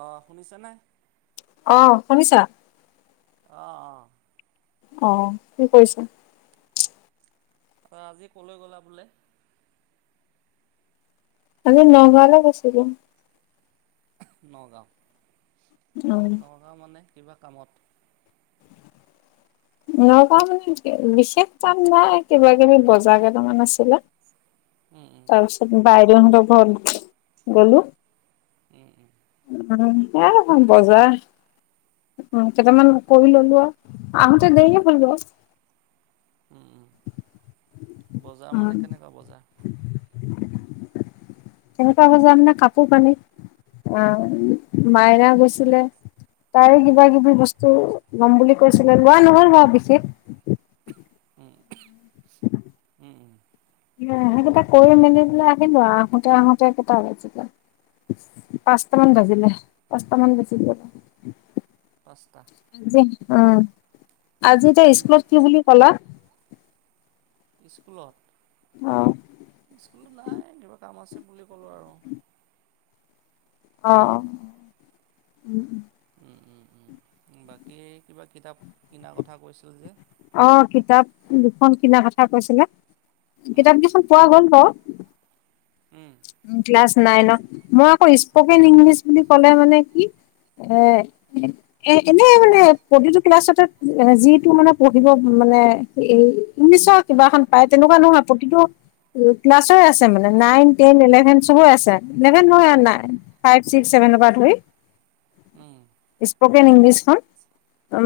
অ', শুনিছেনে? অ', শুনিছা? অ', অ'। অ', কি কৰিছা? আজি ক'লৈ গ'লা বোলে? আজি নগাঁৱলে গৈছিলোঁ। নগাঁও! উ নগাঁও মানে কিবা কামত? [unintelligible] নগাঁও মানে বিশেষ কাম নাই কিবা কিবি বজাৰ কেইটামান আছিলে। উম, উম। তাৰপিছত বাইদেউহতৰ ঘৰত গ'লো। [inaudible] উম, এইয়াই বজাৰ। উম, কেটামান কৰি ল'লো আৰু। আহোঁতে দেৰিয়ে হ'ল বাৰু। উম, উম। বজাৰ উম মানে কেনেকুৱা বজাৰ? কেনেকুৱা বজাৰ মানে কাপোৰ কানি। অ', মাইনা গৈছিলে তাই কিবা উম কিবি বস্তু ল'ম বুলি কৈছিলে, লোৱা নহ'ল বাৰু বিশেষ। উম, উম, উম। সেইকেইটা কৰি মেলি পেলাই আহিলোঁ আৰু আহোঁতে, আহোঁতে কেইটা বজিলে পাঁচটা মান বাজিলে, পাঁচটা মান বাজি গ'ল। পাঁচটা! আজি উম, আজি তে স্কুলত কি বুলি ক'লা? স্কুলত? অ'। স্কুলত নাই, কিবা কাম আছে বুলি ক'লোঁ আৰু। উম অ', অ'। উম, উম, উম। বাকী, কিবা কিতাপ কিনাৰ কথা কৈছিল যে! অ, কিতাপ দুখন কিনা কথা কৈছিলে। উম কিতাপ কেইখন পোৱা গ'ল ত। উম ক্লাছ নাইন মই আকৌ স্পকেন ইংলিছ বুলি ক'লে মানে কি এ, এ, এনে মানে প্ৰতিটো ক্লাছতে যিটো মানে পঢ়িব মানে ইংলিছৰ কিবা এখন পায় তেনেকুৱা নহয় প্ৰতিটো ক্লাছই আছে, মানে নাইন টেন ইলেভেন চ'ব আছে eleven um nine. Five, six, seven পৰা ধৰি [inaudible] স্পকেন ইংলিছখন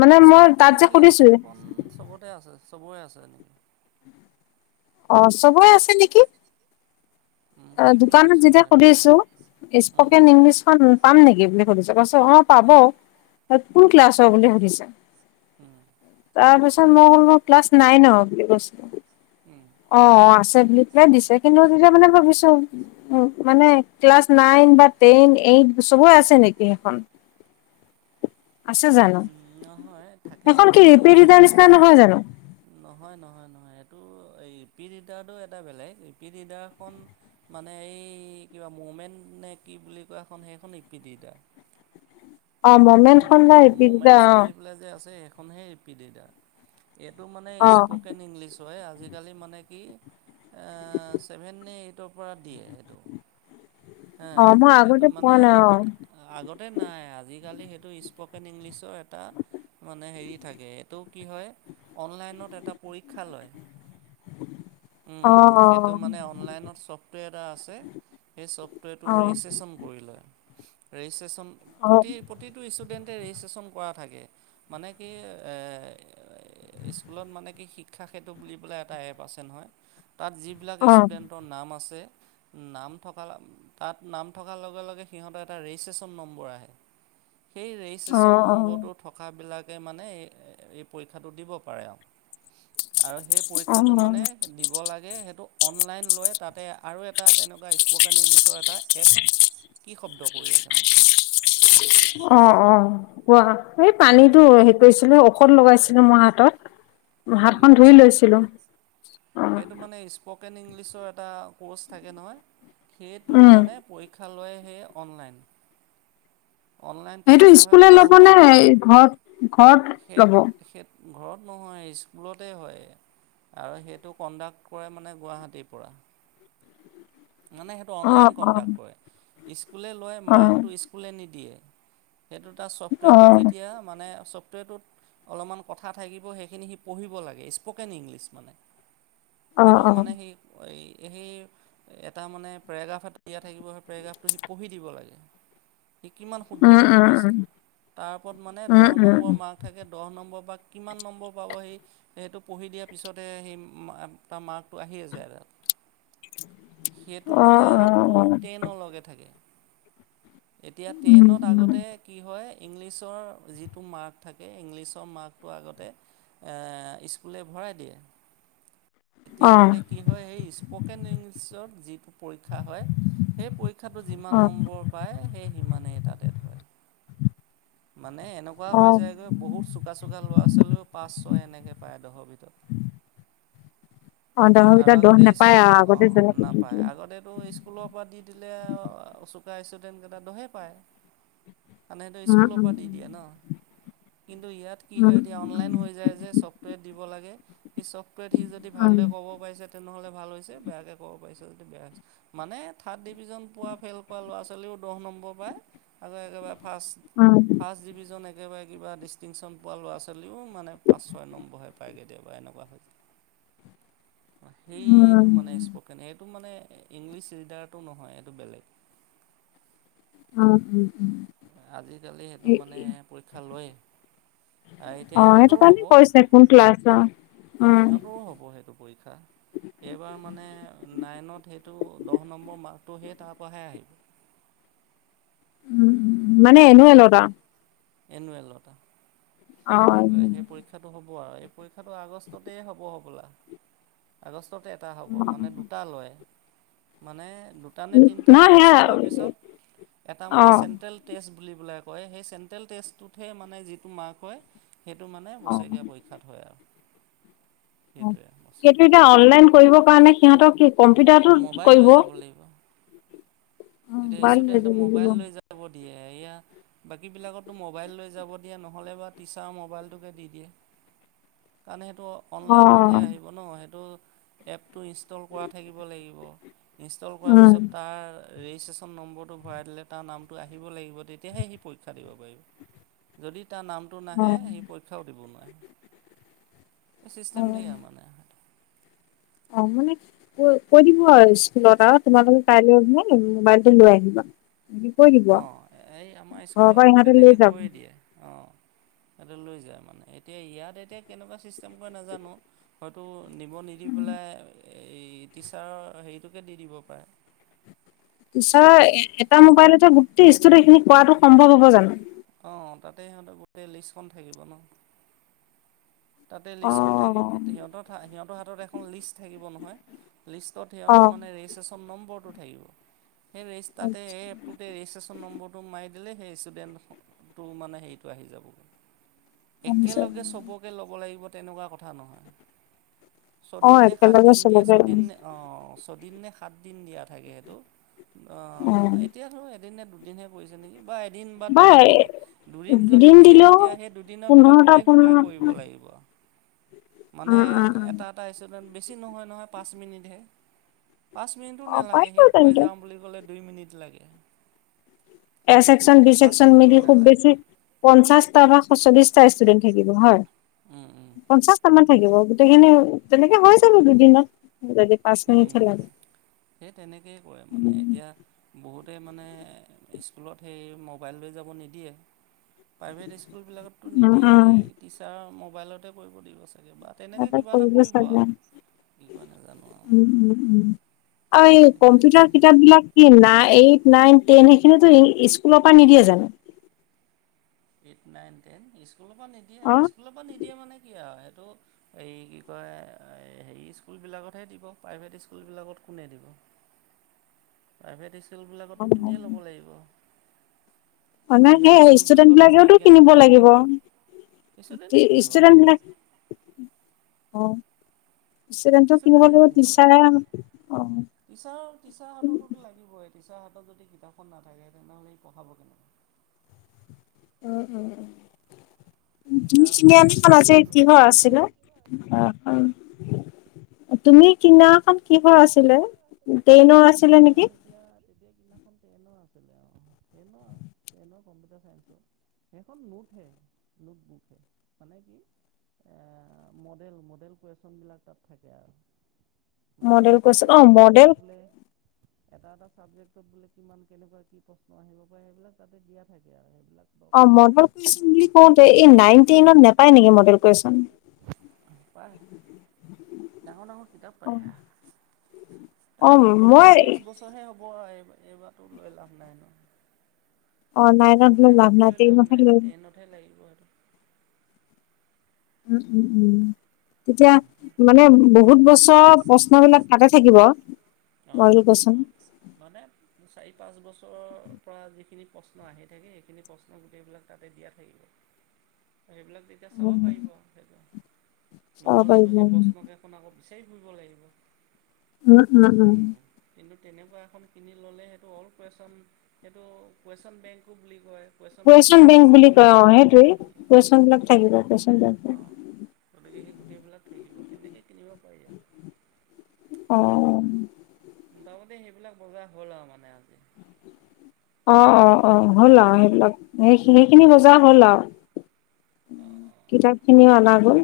মানে মই স্পকেন তাত যে সুধিছোৱে। ইংলিছখন চবতে আছে, চবৰে আছে এনেই। অ, চবয় আছে নেকি। উম অ, কি বুলি দোকানত কৈছে যেতিয়া মানে দোকান খুুলিছো উম স্পকেন ইংলিছ পাম নেকি বুলি সুধিছে পছ অ, পাব উম, কোন ক্লাছ বুলি সুধিছে? [inaudible] তাৰ পিছত মই'ল ম ক্লাছ নাইন বুলি কৈছিলো। উম, অ', অ', আছে বুলি পেলাই দিছে কিন্তু তেতিয়া মানে ভাবিছো। মানে ক্লাছ নাইন বা টেন এইট চবে আছে নেকি সেইখন। আছে জানো উম, নহয় থাকে সখন কি এই ইপি ৰিডাৰটো ছিক্স নিচিনা নহয় জানো। নহয়, নহয়, নহয় এইটো এই ইপি ৰিডাৰটো এটা বেলেগ ইপি ৰিডাৰখন মানে এই কিবা মমেন্ট নে কি বুলি কোৱাখন সেইখন ইপিটিতা অ', মমেন্টখন বা ৰিপিৰিটা ম'মেণ্টছ বুলি পেলাই যে আছে সেইখন সেই পিডডা এইটো মানে অ', স্পকেন ইংলিছ ছয় আজিকালি মানে কি চছেভেন, এইটৰ পৰা দিয়ে সেইটো। হ, অ', অ', মই সেইটো আগতে পোৱা মানে নাই অ', আগতে নাই আজিকালি সেইটো স্পকেন ইংলিছৰ এটা মানে হেৰি থাকে এইটো কি হয় অনলাইনত এটা পৰীক্ষা লয়। সেইটো অ', মানে অনলাইনত ছফ্টৱেৰ এটা আছে। সেই চফ্টৱেৰটো অ', অ', ৰেজিষ্ট্ৰেশচন কৰিলে ৰেজিষ্টন প্ৰতি অ', প্ৰতিটো ষ্টুডেণ্টে ৰেজিষ্ট্ৰেশ্যন কৰা থাকে মানে কি স্কুলত মানে কি শিক্ষা সেইেতু বুলি পেলাই এটা এ প আছে নহয়। তাত যিবিলাক অ', ষ্টুডেণ্টৰ নাম আছে। নাম থকা তাত নাম থকাৰ লগে, লগে সিহঁতৰ এটা ৰেজিষ্ট্ৰেশ্যন নম্বৰ আহে। সেই ৰেজিষ্ট্ৰেচশ্যন অ', অ'। নম্বৰটোত থকাবিলাকে মানে এই পৰীক্ষাটো দিব পাৰে আৰু, আৰু সেই অ', পৰীক্ষাটো মানে দিব লাগে। সেইটো অনলাইন লয় তাতে আৰু এটা তেনেকুৱা স্পকেন ইংলিছৰ এটা এপ কি শব্দ কৰি আছেনো। অ', অ'। কোৱা এই পানীতটো হেৰি কৰিছিলে ঔষধ লগাইছিলো মোৰ হাতত। হাতখন ধুই লৈছিলো। অ', সেইটো মানে স্পকেন ইংলিছৰ এটা ক'ৰ্চ থাকে নহয় সেইটো উম, মানেপৰিক্ষ। শিক্ষালয় হে অনলাইন। অনলাইন সেইটো পৰীক্ষা হয় স্কুলে ল'ব দহ নে নম্বৰ ঘৰত ঘৰত স, ল'ব? স ঘৰত নহয় স্কুলতে হয়। আৰু সেইটো কণ্ডাক্ট কৰে মানে গুৱাহাটীৰ পৰা। মানে সেইটো অ', অনলাইন অ', কণ্ডাক্ট কৰে স্কুলে লয় অ', মাৰ্কটো স্কুলে নিদিয়ে। সেইটো তাৰ ছফ্টৱেৰটোত অ', যেতিয়া মানে ছফ্টৱেৰটোত অলপমান কথা থাকিব সেইখিনি সি পঢ়িব লাগে স্পকেন ইংলিছ মানে অ', সেইটো অ', মানে সেই এই, সেই এটা মানে পেৰাগ্ৰাফ এ দিয়া থাকিব সেই পেৰাগ্ৰাফটো সি পঢ়ি দিব লাগেই। সি কিমান উম, শুদ্ধকে উম, পঢ়িছে উম, তাৰ ওপৰত মানে উম, দহ উম, নম্বৰ মাৰ্ক। থাকে দহ নম্বৰ বা কিমান নম্বৰ পাব সেই। সেইটো পঢ়ি দিয়াৰ পিছতহে সেই তাৰ মাৰ্কটো আহিয়ে যায়। সেইটো অ', মানে অ', আপ টু অ টেনৰ লগকে থাকে। এতিয়া উম, ট্ৰেইনত উম, আগতে। কি হয় ইংলিছৰ যিটো মাৰ্ক থাকে ইংলিছৰ মাৰ্কটো আগতে স্কুলে ভৰাই দিয়ে। এতিয়া অ', মানে কি হয় সেই স্পকেন ইংলিছত যিটো পৰীক্ষা হয়। সেই পৰীক্ষাটো যিমান অ', নম্বৰ পায় সেই সিমানেই তাতে ধৰে। মানে এনেকুৱা হৈ অ', যায়গৈ বহুত চোকা চুোকা ল'ৰা ছোৱালীও পাঁচ ছয় এনেকৈ পায়ডোহৰ ভিতৰত। অ দহৰ আৰু ভিতৰত দহ আগতে নাপায় আৰু স্কুলত আগতে অ' যেনেকে দি নাপায় দিয়ে। আগতে টো স্কুলৰ পৰা দি দিলে অচোকা ষ্টুডেণ্টকেইটা দহে পায় তেনে সেইটো উম, স্কুলৰ উম, পৰা দি দিয়ে ন কিন্তু ইয়াত কি উম, হয় এতিয়া অনলাইন হৈ য [unintelligible] পাৰিছে উম, উম, তেনেহ'লে ভাল হৈছে বেয়াকে ক'ব পাৰছ যদি বেয়া। মানে থাৰ্ড ডিভিজন পোৱা ফেইল কৰা ল'ৰা ছোৱালীও দহ নম্বৰ পায়। আগকবাৰ ফাঁষ্ট অ'। ফাৰ্ষ্ট ডিভিজন একেবাৰে কিবা ডিষ্টিংশ্যন পোৱা ল'ৰা ছোৱালীও মানে পাঁচ ছয় নম্বৰহে পায় কেতিয়াবা এনেকুৱা হৈছোয়। [unintelligible] সেইটো উম, মানে স্পকেন সেইটো মানে ইংলিছ ৰিডাৰটো নহয় এইটো বেলেগ। অ' উম, উ। আজিকালি সেইটো মানে পৰীক্ষা লয়। এতিয়া অ সেইটো ইহঁতৰো কাৰণে হ'ব। কৈছে কোন ক্লাছৰ অ' উম ইিহঁতৰও হ'ব সেইটো পৰীক্ষা। এইবাৰ মানে নাইনত সেইটো দহ নম্বৰ মাৰ্কটোহে তাৰপৰাহে আহিব। উম উ মানে এনে লতা? এনুৱেলতটা। আও সেই অ পৰীক্ষাটো হ'ব আৰু এই পৰীক্ষাটো আগষ্টতেই হ'ব হ'বলা আগষ্টতে দু হ' মানে দুটা ল মানে তাৰমানে তিনিটা নহয় টেষ্ট সেয়া লোৱাৰ পিছত এটা অ মানে চেণ্ট্ৰেল টেষ্ট বুলি পেললে কয় সেই চেণ্ট্ৰেল টেষ্টটোতহে মানে যিটো মাৰ্ক হয় সেইটো মানে অ বছৰেৰীয়া অ পৰীক্ষা। স্ষাত হয় আৰু। সেইটোৱে বস্তুটো সেইটো এতিয়া অনলাইন কৰিবৰ কাৰণে সিহঁতক কি কম্পিউটাৰটোত মোবাইল লৈ কৰিব যাব লাগিব। এতিয়া মোবাইল লৈ ষ্টুডেন্ট যাব লাগিব মোবাইল লৈ যা। দিয়ে এয়া বাকী বিলাকতো মোবাইল লৈ যাব দিয়া নহ'লে বা ম ম হয়। অ ন সেইটো এপটো ইনষ্টল কৰা থাকিব লাগিব। ইনষ্টল কৰাৰ উম পিছত তাৰ ৰেজিষ্ট্ৰেশ্যন নম্বৰটো ভৰাই দিলে তাৰ নামটো আহিব লাগিব তেতিয়াহে সি পৰীক্ষা দিব পাৰিব। যদি তাৰ নাম টো নাহে অ সি পৰীক্ষাও দিব নোৱাৰে এই অ চিষ্টেম ঢে আৰু মানে। অ' মানে কৈ দিব আৰু স্কুলত আৰু তোমালোকে কাইলৈে মোবাইলটো লৈ আহিবা। কৰি। অ' এই আমাৰ স্কুলত লৈ তেনেকৈ যাব কৈয় দিয়ে অ'। সহতে লৈ যায় মানে এতিয়া ইয়াত এতিয়া কেনেকুৱা ছিষ্টেম কৈ নাজানো। হয়তো নিব নিদি পেলাই এই টিচাৰৰ হেৰিটোকে দি দিব পাৰে। তিছাৰ এটা মোবাইলতে গোটেই ষ্টুডেট খিনি কৰাটো সম্ভৱ হ'ব জানো? অ' তাতে সিহঁতৰ গোটেই লিষ্টখন থাকিব ন। তাতে লিষ্টখন থাকিব অ', সিহঁতৰ, সিহঁতৰ হাতত এখন লিষ্ট থাকিব নহয়। লিষ্টত সিহঁতৰ অ', মানে ৰেজিষ্ট্ৰেশ্যন নম্বৰটো থাকিব সেই ৰেজ তাতে এই এপটোত গোটেই ৰেজিষ্ট্ৰেশ্যন নম্বৰটো মাৰি দিলে সেই ষ্টুডেণ্টটো মানে হেৰিটো আহি যাবগৈ। আচ্ছা একেলগে সবকে ল'ব লাগিব তেনেকুৱা কথা নহয়। ছদিন অ', নে একেলগে সাতদিন দিয়া চবকে ছদিন নে অ, ছদিন নে সাতদিন দিয়া থাকে সেইটো অ, উম, এতিয়াতো এদিন নে দুদিনহে কৰিছে নেকি, বা এদিন বা দুদিন দুদিন বাই দিলে, দুদিন যদি দিয়ে তেতিয়া সেই দুদিনৰ ভিতৰত পোন্ধৰটা গোটেই সোপাই পোন্ধৰটা কৰিব লাগিব। মানে উম, উম, উম। এটা, এটা ষ্টুডেণ্ট বেছি নহয়, নহয়, পাঁচ মিনিটহে। পাঁচ মিনিটো নে অ', লাগে, পাৰিব সি কৰি তেন্তে যাওঁ বুলি ক'লে দুই মিনিট লাগে। এ, ছেকশ্যন বি পাঁচ ছেকশ্যন মিনিটো মিলি খুব নালাগে বেছি পঞ্চাশটা বা চল্লিশটা ষ্টুডেন্ট থাকিব হয়। উম উম পঞ্চাশ মান থাকিব গোটেইখিনি তেনেকে হৈ যাব দুদিনত পাঁচ মিনিটহে লাগে। সেই তেনেকেই কৰে মানে, উম, এতিয়া বহুতে মানে স্কুলত সেই মোবাইল লৈ যাব নিদিয়ে। প্ৰাইভেট স্কুলবিলাকততো উম, নিদিয়ে, উম, সেই টিচাৰৰ মোবাইলতে কৰিব দিব চাগে। বা তেনেকৈ কিবা এটা কৰিব আৰু কি কৰে নাজানো আৰু। উম, উম, উম, আৰু এই সেইটোৱে কম্পিউটাৰ ছিষ্টেম কিতাপ বিলাক কি নাই? এইট নাইন টেন সেইখিনি টো স্কুলৰ পৰা নিদিয়ে জানো? এইট নাইন টেন স্কুলৰ পৰা নিদিয়ে, অ স্কুলৰ পৰা নিদিয়ে মানে কি আৰু সেইটো এ কি কয় হেৰি স্কুলবিলাকতহে দিব, প্ৰাইভেট স্কুলবিলাকত কোনে দিব। প্ৰাইভেট অ স্কুলবিলাকতো কিনিয়ে ল'ব লাগিব। অ, নাই প্ৰাইভেট সেই স্কুলবিলাকতো ষ্টুডেণ্টবিলাকেওতো ফ্ৰীকৈ কিনিব নাপায় লাগিব, নহয় ষ্টুডেণ্টে কিনিব লাগিব ষ্টুডেণ্টবিলাকে [inaudible] ষ্টুডেণ্টটেও কিনিব ষ্টুডেণ্টে লাগিব লাগে টিচাৰে অ'। টিচাৰ, টিচাৰ হাততোতো লাগিবই। টিচাৰৰ হাতত যদি কিতাপখন নাথাকে তেনেহ'লে সি পঢ়াব কেনেকে? উম, উম। ইচ্ছা হাতত গাইড বুক এটাতো [unintelligible] কিহৰ লাগিবই আছিলে? হা তুমি কিনাখন কিহৰ আছিলে? টেনৰ আছিল নে? মই সেই এতিয়া তেতিয়া কিনাখন টেনৰ আছিলে অ, টেনৰ, টেনৰ কম্পিউটাৰ চাইঞ্চৰ। সেইখন নোটহে, নোট বুকহে মানে কি এ, মডেল, মডেল কোৱেইছন বিলাক তাত থাকে আৰু মানে মডেল এটা, এটা কুৱেশন অ চাবজেক্টত মডেল বোলে এটা, এটা ছাবজেক্টত বোলে কিমান কেনেকুৱা কি প্ৰশ্ন আহিব পাৰে সেইবিলাক তাতে দিয়া থাকে আৰু সেইবিলাক অ, দৰকাৰ হয় মডেল কুৱেশন বুলি কওঁতে, এই নাইন টেনত নাপায় নেকি মডেল কুৱেইশন? [inaudible] ডাঙৰ, ডাঙৰ কিতাপ অ পায়। অ সেইটো মই নেক্সট বছৰহে হ'ব আৰু এইবাৰটো লৈ লাভ নাই ন। অ, নাই। নাইনত লৈ লাভ ট্ৰেইনতহে নাই। লৈ টেনতহে লাগিব আৰু। উম, উম, উম তেতিয়া মানে বহুত বছৰ প্ৰশ্ন বিলাক তাতে থাকিব। অ, মডেল কুৱেচন [unintelligible] মানে চাৰি, পাঁচ বছৰৰ পৰা যিখিনি প্ৰশ্ন আহি থাকে, সেইখিনি প্ৰশ্ন গোটেইবিলাক তাতে দিয়া থাকে। সেইবিলাক দি এতিয়া চাব পাৰিব, সেইটো চাব নহ'লেতো পাৰিব সেই উম প্ৰশ্নকেইখন আকৌ বিচাৰি ফুৰিব লাগিব। উম, উম। উম। কিন্তু তেনেকুৱা এখন কিনি ল'লে টো অল কুৱেইশ্যন সেইটো কুৱেইশ্যন বেংকো বুলি কয়। কুৱেশ্যন কুৱেইশন বেংকত বেংক বুলি কয় কুৱেশ্যনবিলাকো অ, থাকে সেইটোৱে, কুৱেইশন বিলাক গতিকে থাকিব কুৱেশন বেংক। অঁ গতিকে সেই গোটেইবিলাক থাকিব, তেনেকৈ কিনিব পাৰি আৰু অ মোটামুটি সেইবিলাক বজাৰ হ'ল আৰু মানে আজি। অ', অ', অ', হ'ল আৰু সেইবিলাক সেই সেইখিনি বজাৰ হ'ল আৰু অঁ কিতাপ খিনিও অনা গ'ল।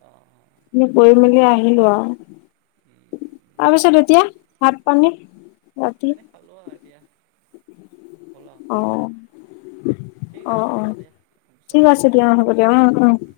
অহ অহ। কৰি মেলি আহিলো আৰু তাৰপিছত এতিয়া ভাত পানী? ভাত ৰাতি পানী খালোঁ আৰু এতিয়া হ'ল আৰু অহ। ঠিক অ', আছে বাৰু অ' দিয়া পিছত ঠিক কৰিম আছে দিয়া হ'ব দিয়া অ' অ'। বাৰু